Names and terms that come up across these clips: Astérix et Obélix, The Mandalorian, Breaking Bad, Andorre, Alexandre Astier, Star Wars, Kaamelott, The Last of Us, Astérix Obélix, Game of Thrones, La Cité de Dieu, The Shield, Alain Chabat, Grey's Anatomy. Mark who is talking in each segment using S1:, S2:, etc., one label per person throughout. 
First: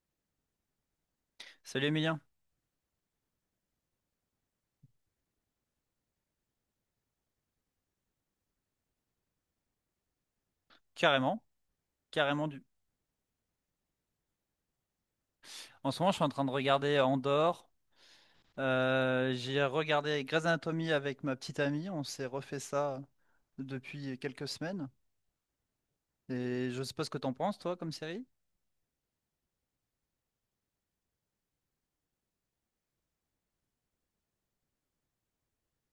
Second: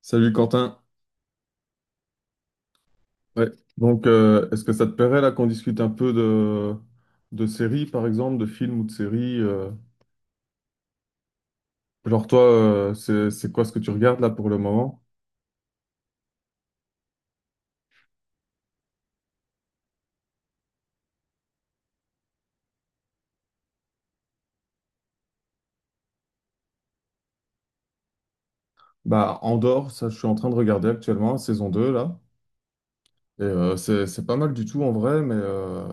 S1: Salut Quentin.
S2: Salut Emilien,
S1: Ouais. Est-ce que ça te plairait là qu'on discute un peu de séries, par exemple, de films ou de séries
S2: carrément.
S1: genre toi,
S2: Carrément du.
S1: c'est quoi ce que tu regardes là pour le moment?
S2: En ce moment, je suis en train de regarder Andorre. J'ai regardé Grey's Anatomy avec ma petite amie. On s'est refait ça depuis quelques semaines. Et je sais pas ce que t'en penses, toi, comme série.
S1: Bah, Andorre, ça je suis en train de regarder actuellement, saison 2 là. Et c'est pas mal du tout en vrai, mais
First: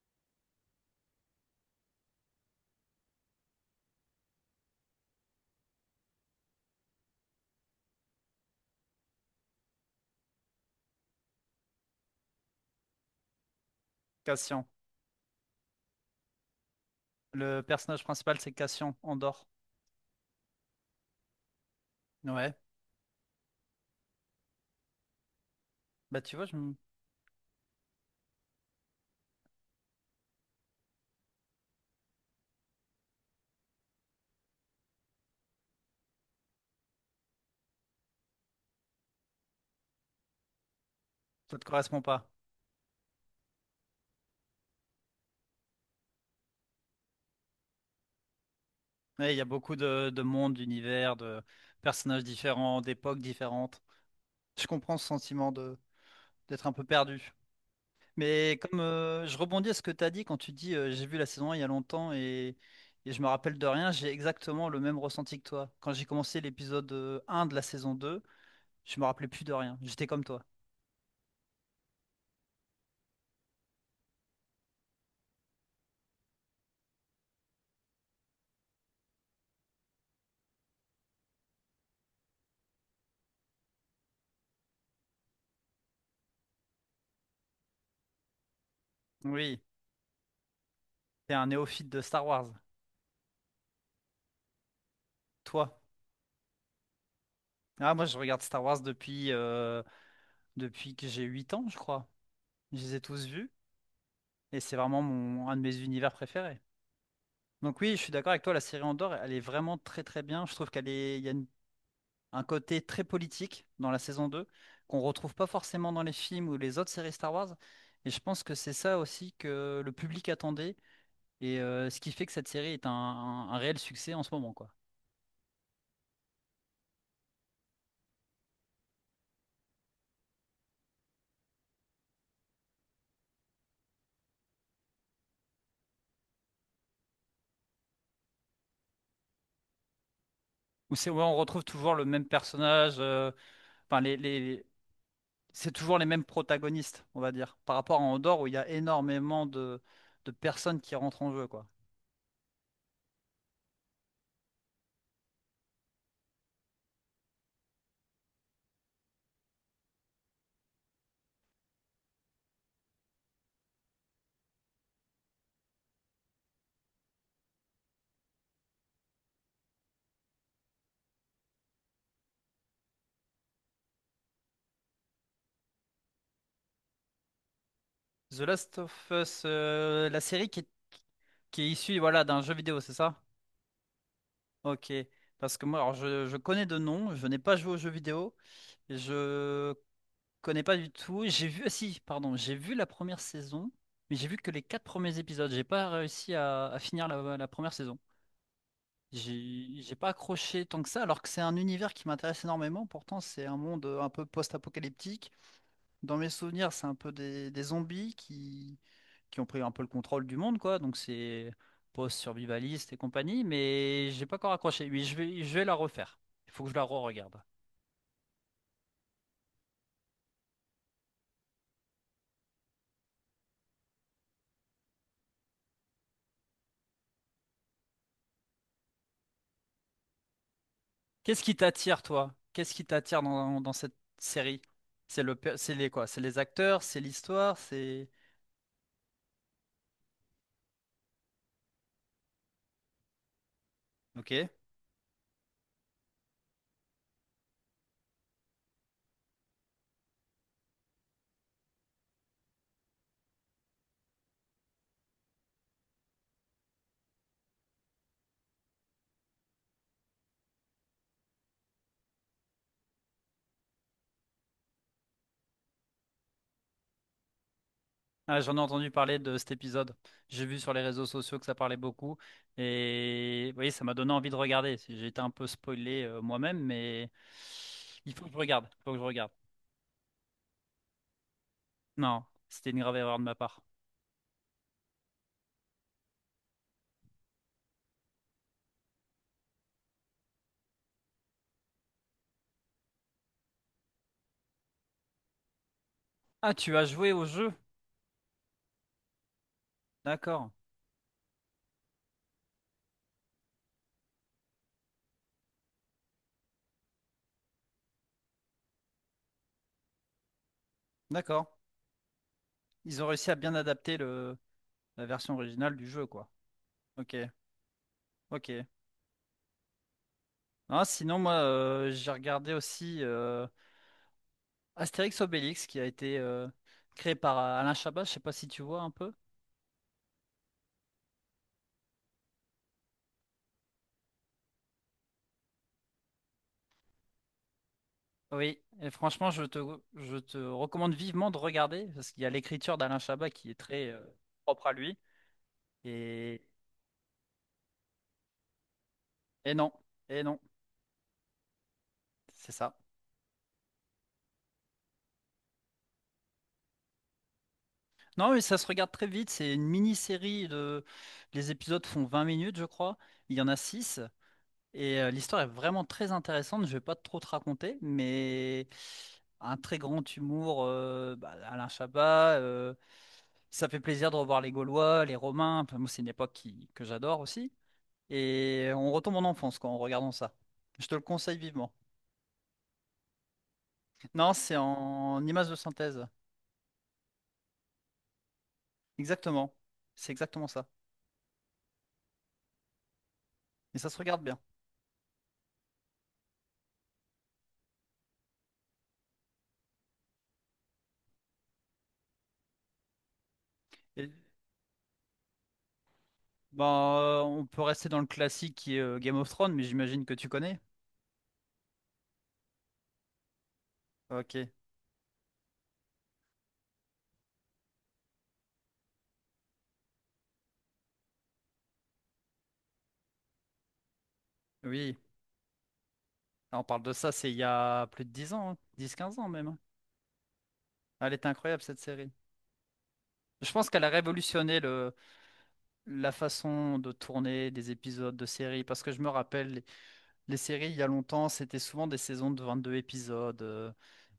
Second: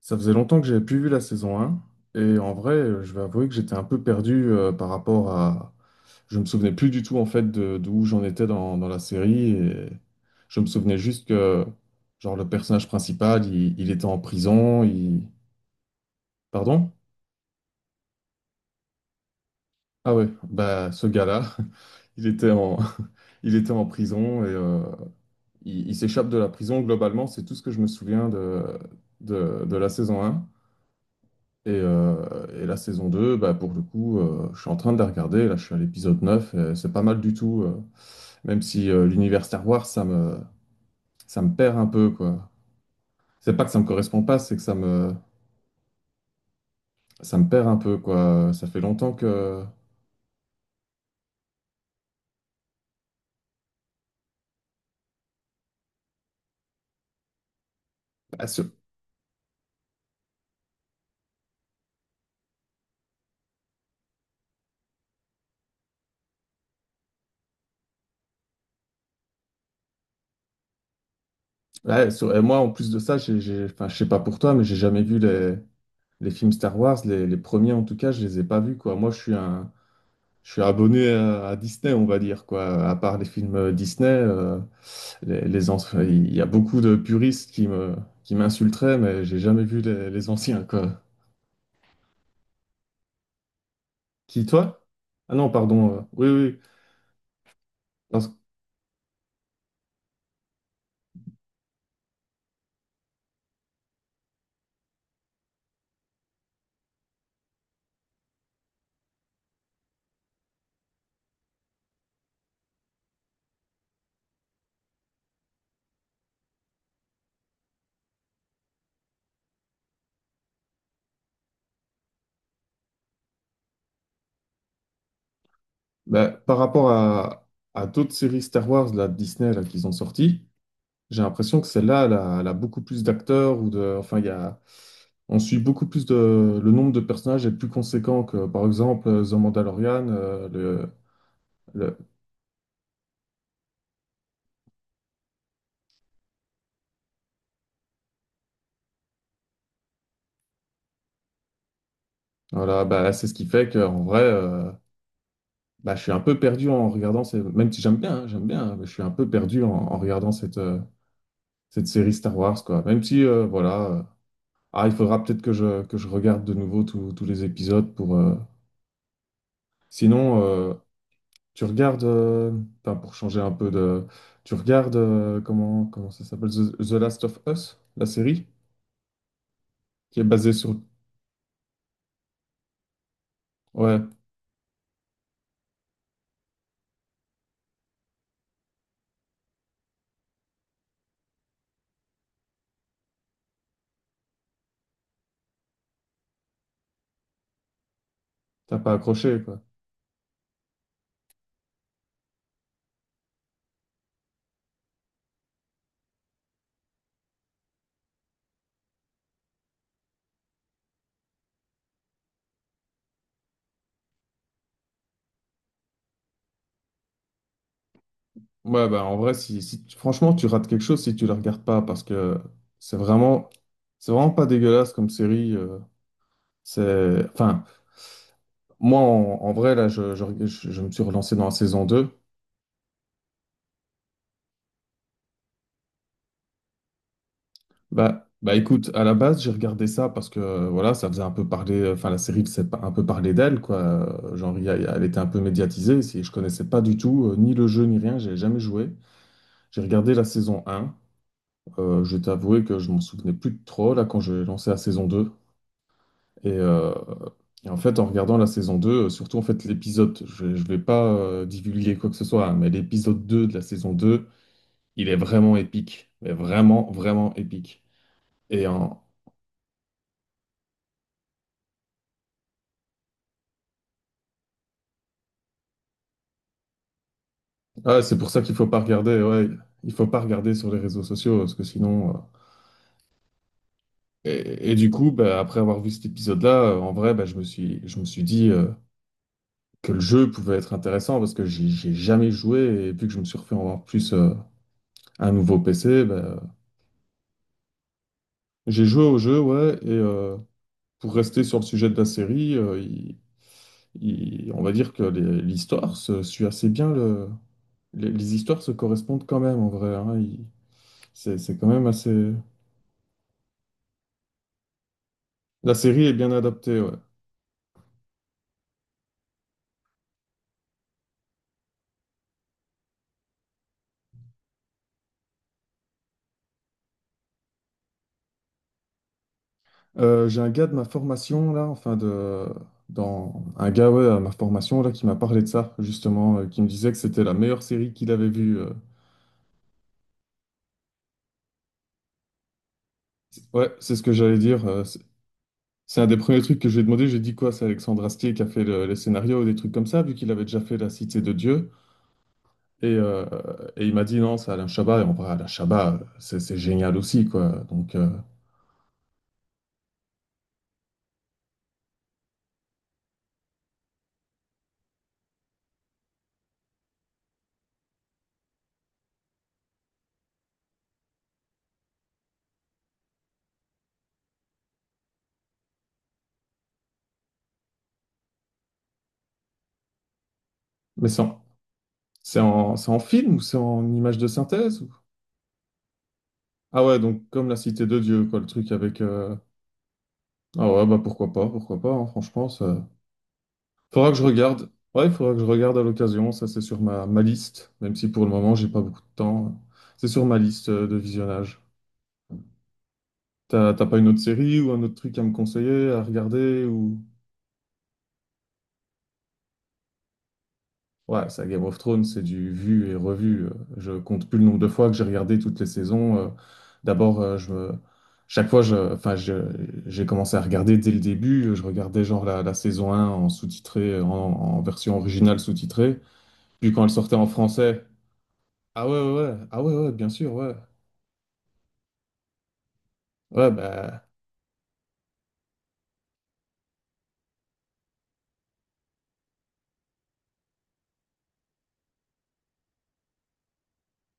S1: ça faisait longtemps que j'avais plus vu la saison un. Et en vrai, je vais avouer que j'étais un peu perdu par rapport à... Je me souvenais plus du tout en fait d'où j'en étais dans la série. Et je me souvenais juste que genre le personnage principal, il était en
S2: Cassian.
S1: prison. Il... Pardon?
S2: Le personnage principal, c'est Cassian, Andorre.
S1: Ah ouais, bah ce gars-là, il était
S2: Ouais.
S1: en... il était en prison et il
S2: Bah
S1: s'échappe de
S2: tu vois,
S1: la
S2: je... m-
S1: prison. Globalement, c'est tout ce que je me souviens de la saison un. Et la saison 2 bah, pour le coup, je suis en train de la regarder. Là, je suis à l'épisode 9 et c'est pas mal du tout. Même si l'univers Star Wars, ça me
S2: Ça te
S1: perd un
S2: correspond
S1: peu,
S2: pas.
S1: quoi. C'est pas que ça me correspond pas, c'est que ça me perd un peu, quoi. Ça fait longtemps
S2: Ouais, il y a
S1: que.
S2: beaucoup de mondes, d'univers, de personnages différents, d'époques différentes. Je comprends ce sentiment de d'être un peu perdu.
S1: bah,
S2: Mais
S1: sur-
S2: comme je rebondis à ce que tu as dit quand tu dis j'ai vu la saison 1 il y a longtemps et je me rappelle de rien. J'ai exactement le même ressenti que toi. Quand j'ai commencé l'épisode 1 de la saison 2, je me rappelais plus de rien. J'étais comme toi.
S1: ouais, et moi, en plus de ça, enfin, je sais pas pour toi, mais j'ai jamais vu les films Star Wars. Les premiers, en tout cas, je les ai pas vus, quoi. Moi, je suis un, Je suis abonné à Disney, on va dire, quoi. À part les films Disney, les anciens- il y a beaucoup de puristes qui m'insulteraient, mais j'ai
S2: Oui,
S1: jamais vu les anciens, quoi.
S2: t'es un néophyte de Star Wars.
S1: Qui, toi? Ah non,
S2: Toi.
S1: pardon. Oui, oui.
S2: Ah, moi je
S1: Parce,
S2: regarde Star Wars depuis, depuis que j'ai 8 ans, je crois. Je les ai tous vus et c'est vraiment mon, un de mes univers préférés. Donc oui, je suis d'accord avec toi, la série Andorre, elle est vraiment très très bien. Je trouve qu'elle est, il y a un côté très politique dans la saison 2 qu'on retrouve pas forcément dans les films ou les autres séries Star Wars. Et je pense que c'est ça aussi que le public attendait et ce qui fait que cette série est un réel succès en ce moment, quoi.
S1: Bah, par rapport à d'autres séries Star Wars, là, de Disney, là, qu'ils ont sorties, j'ai l'impression que celle-là, elle a beaucoup plus d'acteurs ou de, enfin, il y a, on suit beaucoup plus de... Le nombre de personnages est plus conséquent que, par exemple, The Mandalorian,
S2: Où c'est, ouais, on retrouve toujours
S1: le,
S2: le même personnage, enfin c'est toujours les mêmes protagonistes, on va dire, par rapport à Andorre où il y a énormément de personnes qui rentrent en jeu, quoi.
S1: voilà, bah, c'est ce qui fait qu'en vrai, bah, je suis un peu perdu en regardant, ces... même si j'aime bien, hein, j'aime bien, hein, mais je suis un peu perdu en regardant cette, cette série Star Wars, quoi. Même si, voilà, ah, il faudra peut-être que que je regarde de nouveau tous les épisodes pour... Sinon, tu regardes, enfin, pour changer un peu de... Tu regardes, comment, comment ça s'appelle? The Last of Us, la
S2: The
S1: série,
S2: Last of Us,
S1: qui
S2: la
S1: est
S2: série
S1: basée
S2: qui est,
S1: sur...
S2: qui est issue voilà, d'un jeu vidéo, c'est ça?
S1: Ouais,
S2: Ok. Parce que moi, alors je connais de nom, je n'ai pas joué aux jeux vidéo, je connais pas du tout. J'ai vu, ah si, pardon, j'ai vu la première saison, mais j'ai vu que les quatre premiers épisodes. J'ai pas réussi à finir la première saison.
S1: t'as pas accroché, quoi.
S2: J'ai pas accroché tant que ça, alors que c'est un univers qui m'intéresse énormément. Pourtant, c'est un monde un peu post-apocalyptique. Dans mes souvenirs, c'est un peu des zombies qui ont pris un peu le contrôle du monde, quoi. Donc c'est post-survivaliste et compagnie, mais j'ai pas encore accroché. Oui, je vais la refaire. Il faut que je la re-regarde.
S1: Ouais, bah, en vrai, franchement, tu rates quelque chose si tu le regardes pas, parce que c'est vraiment, c'est vraiment pas dégueulasse comme série. C'est, enfin, moi, en vrai, là, je me suis relancé
S2: Qu'est-ce
S1: dans la
S2: qui
S1: saison
S2: t'attire,
S1: deux.
S2: toi? Qu'est-ce qui t'attire dans cette série? C'est le, per- c'est les quoi? C'est les acteurs, c'est l'histoire, c'est...
S1: Bah, bah, écoute, à la base, j'ai regardé ça parce que, voilà, ça faisait un peu parler, enfin, la série faisait un peu parler d'elle, quoi.
S2: Ok.
S1: Genre, elle était un peu médiatisée. Si je connaissais pas du tout, ni le jeu, ni rien, j'ai jamais joué. J'ai regardé la saison un. Je vais t'avouer que je m'en souvenais plus de trop, là, quand j'ai lancé la saison deux. Et, euh, et en fait, en regardant la saison 2, surtout en fait l'épisode, je ne vais pas divulguer quoi que ce soit, hein, mais l'épisode 2 de la saison 2, il est vraiment épique. Mais vraiment, vraiment épique.
S2: Ah, j'en ai
S1: Et
S2: entendu
S1: en-
S2: parler de cet épisode. J'ai vu sur les réseaux sociaux que ça parlait beaucoup. Et oui, ça m'a donné envie de regarder. J'ai été un peu spoilé moi-même, mais
S1: ah,
S2: il
S1: c'est
S2: faut
S1: pour
S2: que je
S1: ça qu'il faut
S2: regarde.
S1: pas
S2: Il faut que je
S1: regarder,
S2: regarde.
S1: ouais, il faut pas regarder sur les réseaux sociaux, parce que sinon...
S2: Non, c'était une grave erreur de ma part.
S1: Et du coup, bah, après avoir vu cet épisode-là, en vrai, bah, je me suis dit que le jeu pouvait être intéressant parce que j'ai jamais joué et vu que je me suis refait en plus un nouveau PC, bah,
S2: Ah, tu as joué au jeu.
S1: j'ai joué au jeu, ouais, et,
S2: D'accord.
S1: pour rester sur le sujet de la série, on va dire que l'histoire se suit assez bien. Les histoires se correspondent quand même en vrai. Hein,
S2: D'accord.
S1: c'est quand même assez.
S2: Ils ont réussi à bien adapter la version
S1: La
S2: originale du
S1: série
S2: jeu,
S1: est
S2: quoi.
S1: bien adaptée. Ouais.
S2: Ok. Ok. Non, sinon, moi, j'ai regardé aussi Astérix Obélix qui a été créé par Alain Chabat. Je sais pas si tu vois un peu.
S1: J'ai un gars de ma formation là, enfin de dans un gars ouais, à ma formation là qui m'a parlé de ça justement, qui me disait que c'était la meilleure série qu'il avait vue.
S2: Oui.
S1: Euh.
S2: Et franchement, je te recommande vivement de regarder parce qu'il y a l'écriture d'Alain Chabat qui est
S1: Ouais,
S2: très
S1: c'est ce que j'allais dire.
S2: propre à lui.
S1: C'est un des
S2: Et,
S1: premiers trucs que j'ai demandé. J'ai dit quoi? C'est Alexandre Astier qui a fait les scénarios ou des
S2: et
S1: trucs
S2: non.
S1: comme ça, vu
S2: Et
S1: qu'il
S2: non.
S1: avait déjà fait La Cité de Dieu.
S2: C'est ça.
S1: Et, euh, et il m'a dit non, c'est Alain Chabat. Et en vrai, Alain Chabat, c'est génial aussi, quoi. Donc,
S2: Non, mais ça se regarde très vite. C'est une mini-série de... Les épisodes font 20 minutes, je crois. Il y en a six. Et l'histoire est vraiment très intéressante. Je vais pas trop te raconter, mais un très grand humour. Bah, Alain Chabat. Ça fait plaisir de revoir les Gaulois, les Romains. Enfin, moi, c'est une époque que j'adore aussi. Et on retombe en enfance quand en regardant ça. Je te le
S1: mais
S2: conseille vivement.
S1: c'est en film ou c'est en image de
S2: Non, c'est
S1: synthèse ou-
S2: en image de synthèse.
S1: Ah ouais, donc comme La Cité de Dieu, quoi, le truc avec.
S2: Exactement. C'est exactement ça.
S1: Ah ouais, bah pourquoi pas, hein, franchement, ça...
S2: Et ça se
S1: faudra que je
S2: regarde bien.
S1: regarde. Ouais, il faudra que je regarde à l'occasion, ça c'est sur ma liste, même si pour le moment j'ai pas beaucoup de temps. C'est sur ma liste de visionnage. T'as pas une autre série ou un autre truc à me conseiller, à regarder
S2: Ben,
S1: ou.
S2: on peut rester dans le classique qui est Game of Thrones, mais j'imagine que tu connais.
S1: Ouais, ça Game of Thrones, c'est du vu et revu. Je compte plus le
S2: Ok,
S1: nombre de fois que j'ai regardé toutes les saisons. D'abord, chaque fois, j'ai commencé à regarder dès le début. Je regardais genre la saison un en sous-titré, en version
S2: oui.
S1: originale sous-titrée.
S2: On
S1: Puis
S2: parle
S1: quand elle
S2: de ça,
S1: sortait en
S2: c'est il y
S1: français,
S2: a plus de 10 ans, hein.
S1: ah ouais, ouais,
S2: 10-15 ans
S1: ouais,
S2: même, hein.
S1: ah ouais, ouais, bien sûr, ouais,
S2: Elle est incroyable cette série.
S1: ouais,
S2: Je pense qu'elle a
S1: bah,
S2: révolutionné la façon de tourner des épisodes de séries, parce que je me rappelle, les séries il y a longtemps, c'était souvent des saisons de 22 épisodes.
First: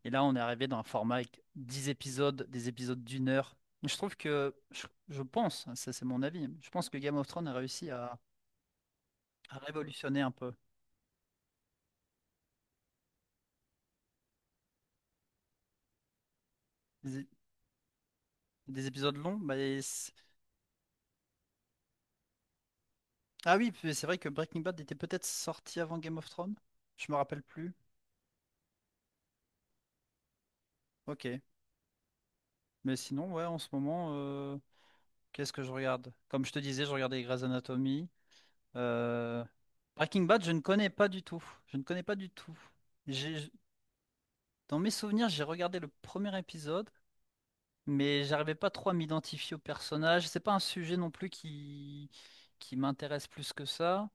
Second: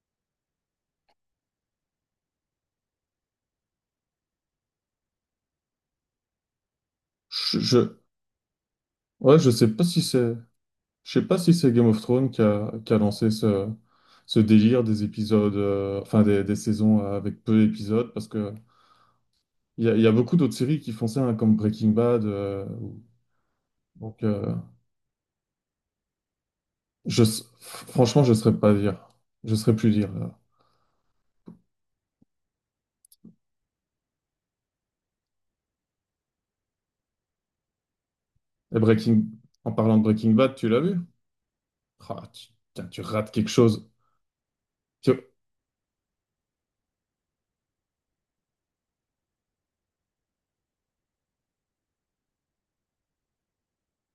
S2: Et là, on est arrivé dans un format avec 10 épisodes, des épisodes d'une heure. Je trouve que, je pense, hein, ça c'est mon avis, je pense que Game of Thrones a
S1: je,
S2: réussi
S1: je...
S2: à
S1: ouais, je sais pas si
S2: révolutionner un
S1: c'est,
S2: peu.
S1: je sais pas si c'est Game of Thrones qui a lancé ce, ce délire des épisodes, enfin des saisons
S2: Des,
S1: avec peu d'épisodes, parce que
S2: des épisodes longs? Bah, et
S1: il y a, il y a
S2: c-
S1: beaucoup d'autres séries qui font ça, hein, comme Breaking Bad.
S2: Ah oui, puis c'est vrai
S1: Donc,
S2: que Breaking Bad était peut-être sorti avant Game of Thrones. Je me rappelle plus.
S1: franchement, je ne saurais pas dire. Je ne saurais plus dire. Là.
S2: Ok. Mais sinon, ouais, en ce moment, qu'est-ce que je regarde? Comme je te disais, je regardais Grey's Anatomy.
S1: Et
S2: euh,
S1: en parlant de
S2: Breaking
S1: Breaking
S2: Bad, je
S1: Bad,
S2: ne
S1: tu l'as
S2: connais
S1: vu?
S2: pas du tout. Je ne connais pas
S1: Ah,
S2: du
S1: tu,
S2: tout.
S1: Tiens, tu rates quelque
S2: J'ai...
S1: chose.
S2: Dans mes
S1: Tiens,
S2: souvenirs, j'ai regardé le premier épisode, mais j'arrivais pas trop à m'identifier au personnage. C'est pas un sujet non plus qui m'intéresse plus que ça.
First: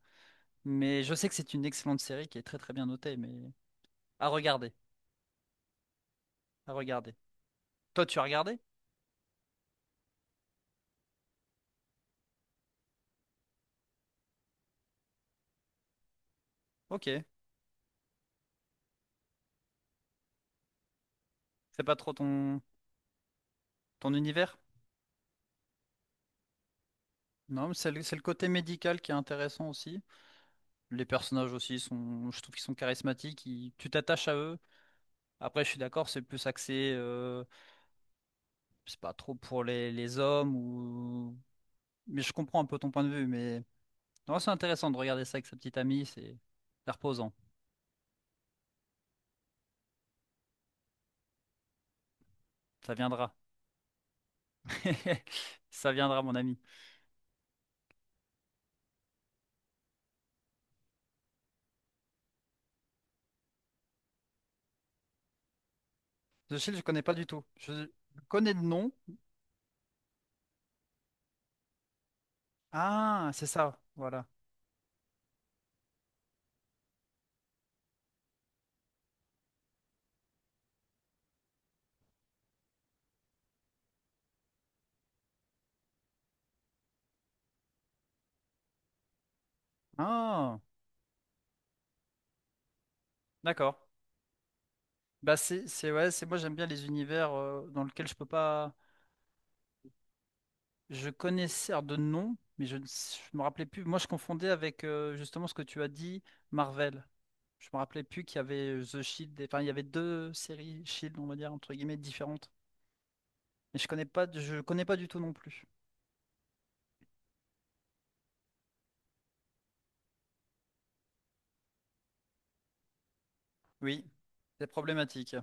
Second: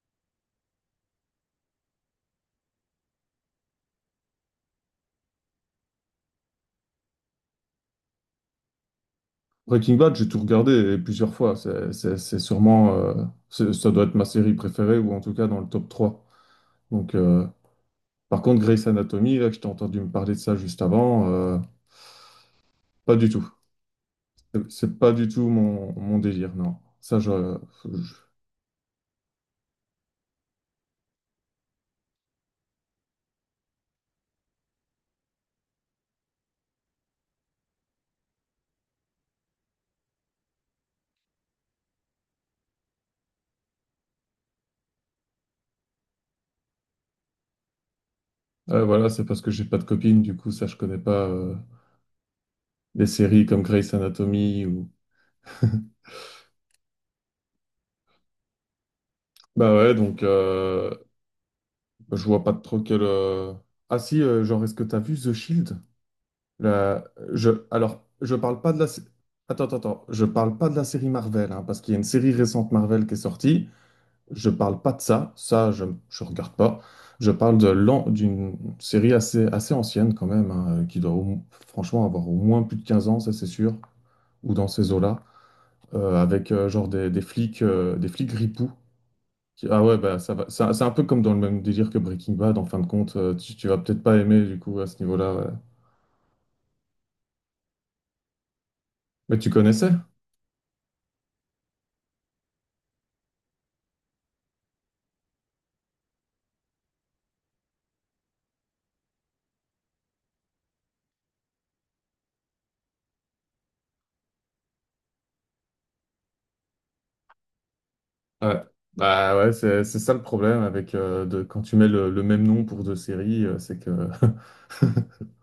S2: Mais je sais que c'est une excellente série qui est très très bien notée, mais. À regarder, à regarder. Toi, tu as regardé?
S1: Breaking Bad, j'ai tout regardé et plusieurs fois. C'est sûrement, ça doit être ma série préférée ou en tout cas dans le top trois. Donc,
S2: Ok.
S1: par contre, Grey's Anatomy, là, que je t'ai entendu me parler de ça juste avant,
S2: C'est pas trop ton,
S1: pas du tout.
S2: ton univers?
S1: C'est pas du tout mon, mon délire, non. Ça, je,
S2: Non, mais c'est le côté médical qui est intéressant aussi. Les personnages aussi sont, je trouve qu'ils sont charismatiques, ils- tu t'attaches à eux. Après, je suis d'accord, c'est plus axé, c'est pas trop pour les hommes ou. Mais je comprends un peu ton point de vue, mais non, c'est intéressant de regarder ça avec sa petite amie, c'est reposant.
S1: ouais, voilà, c'est parce que j'ai pas de copine, du coup, ça, je connais pas
S2: Ça
S1: des
S2: viendra.
S1: séries comme Grey's Anatomy ou.
S2: Ça viendra, mon ami.
S1: Bah ouais, donc bah, je vois pas trop quel. Ah si, genre, est-ce que t'as vu The Shield?
S2: The Shield, je connais
S1: La...
S2: pas du tout.
S1: Je...
S2: Je
S1: Alors,
S2: je
S1: je
S2: connais
S1: parle
S2: de
S1: pas de la.
S2: nom.
S1: Attends, attends, attends. Je parle pas de la série Marvel, hein, parce qu'il y a une série récente Marvel qui est
S2: Ah, c'est
S1: sortie.
S2: ça, voilà.
S1: Je parle pas de ça. Ça, je regarde pas. Je parle de l'an... d'une série assez, assez ancienne, quand même, hein, qui doit franchement avoir au moins plus de 15 ans, ça, c'est sûr, ou dans ces eaux-là. Euh, avec genre des flics ripoux. Ah ouais, bah ça va.
S2: Ah.
S1: C'est un peu comme dans le même délire que Breaking Bad, en fin de compte. Tu
S2: D'accord.
S1: vas peut-être pas aimer du coup à ce niveau-là.
S2: Bah
S1: Ouais.
S2: c'est ouais, c'est moi j'aime bien les univers dans lesquels je peux pas
S1: Mais tu connaissais?
S2: je connaissais alors, de nom mais je ne s- je me rappelais plus. Moi je confondais avec justement ce que tu as dit Marvel. Je me rappelais plus qu'il y avait The Shield, et- enfin il y avait deux séries Shield on va dire entre guillemets différentes. Mais je connais pas du tout non plus.
S1: Ouais. Bah ouais, c'est ça le problème avec quand tu mets le même nom pour deux séries, c'est que.
S2: Oui, c'est problématique.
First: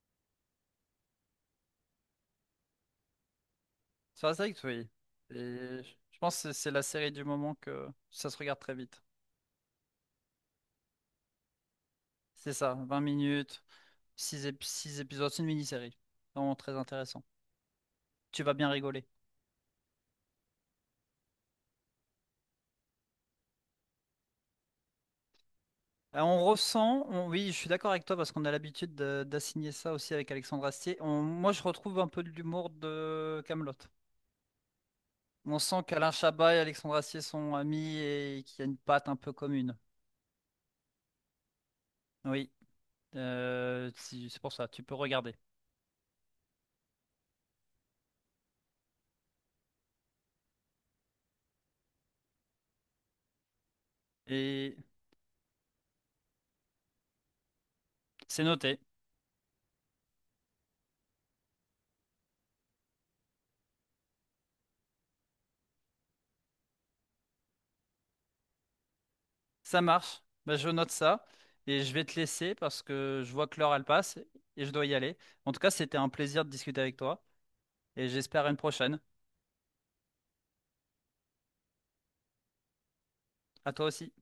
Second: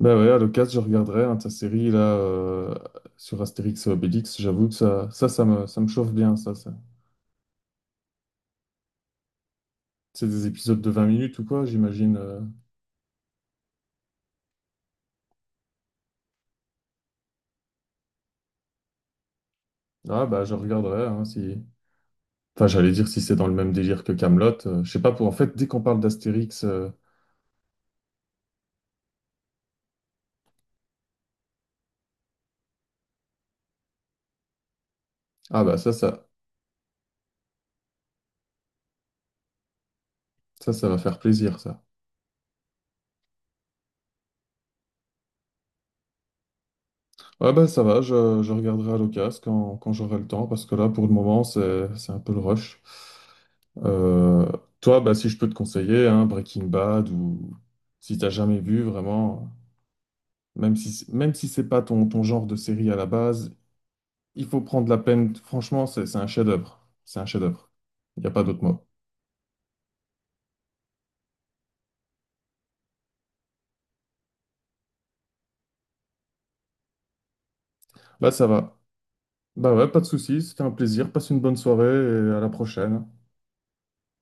S1: Bah ouais, à l'occasion, je regarderai hein, ta série là sur Astérix et
S2: Ça.
S1: Obélix.
S2: C'est vrai que
S1: J'avoue que
S2: oui. Et
S1: ça
S2: je
S1: me chauffe
S2: je
S1: bien,
S2: pense que
S1: ça.
S2: c'est
S1: Ça.
S2: la série du moment que ça se regarde très vite.
S1: C'est des épisodes de 20 minutes ou quoi, j'imagine. Euh.
S2: C'est ça. 20 minutes, six épisodes, c'est une mini-série. Vraiment très intéressant. Tu vas bien rigoler.
S1: Ah bah je regarderai hein, si. Enfin, j'allais dire si c'est dans le même délire que Kaamelott. Je sais pas pour en fait, dès qu'on parle
S2: On
S1: d'Astérix,
S2: ressent, oui, je suis d'accord avec toi parce qu'on a l'habitude d'assigner ça aussi avec Alexandre Astier. Moi, je retrouve un peu de l'humour de Kaamelott. On
S1: ah bah
S2: sent
S1: ça,
S2: qu'Alain
S1: ça,
S2: Chabat et Alexandre Astier sont amis et qu'il y a une patte un peu commune.
S1: ça va faire plaisir, ça.
S2: Oui, c'est pour ça, tu peux regarder.
S1: Ouais bah ça va, je regarderai à l'occasion quand j'aurai le temps, parce que là, pour le moment, c'est un peu le rush. Euh,
S2: Et
S1: toi, bah si je peux te conseiller, hein, Breaking Bad, ou si t'as
S2: c'est
S1: jamais
S2: noté,
S1: vu vraiment, même si c'est pas ton, ton genre de série à la base, il faut prendre la peine. Franchement, c'est un chef-d'œuvre. C'est un chef-d'œuvre. Il n'y a pas d'autre mot.
S2: ça marche. Bah, je note ça et je vais te laisser parce que je vois que l'heure elle passe et je dois y aller. En tout cas, c'était un plaisir de discuter avec toi et
S1: Là,
S2: j'espère
S1: ça
S2: à une
S1: va.
S2: prochaine.
S1: Bah ouais, pas de soucis. C'était un plaisir. Passe une bonne soirée et à la prochaine.
S2: À toi aussi.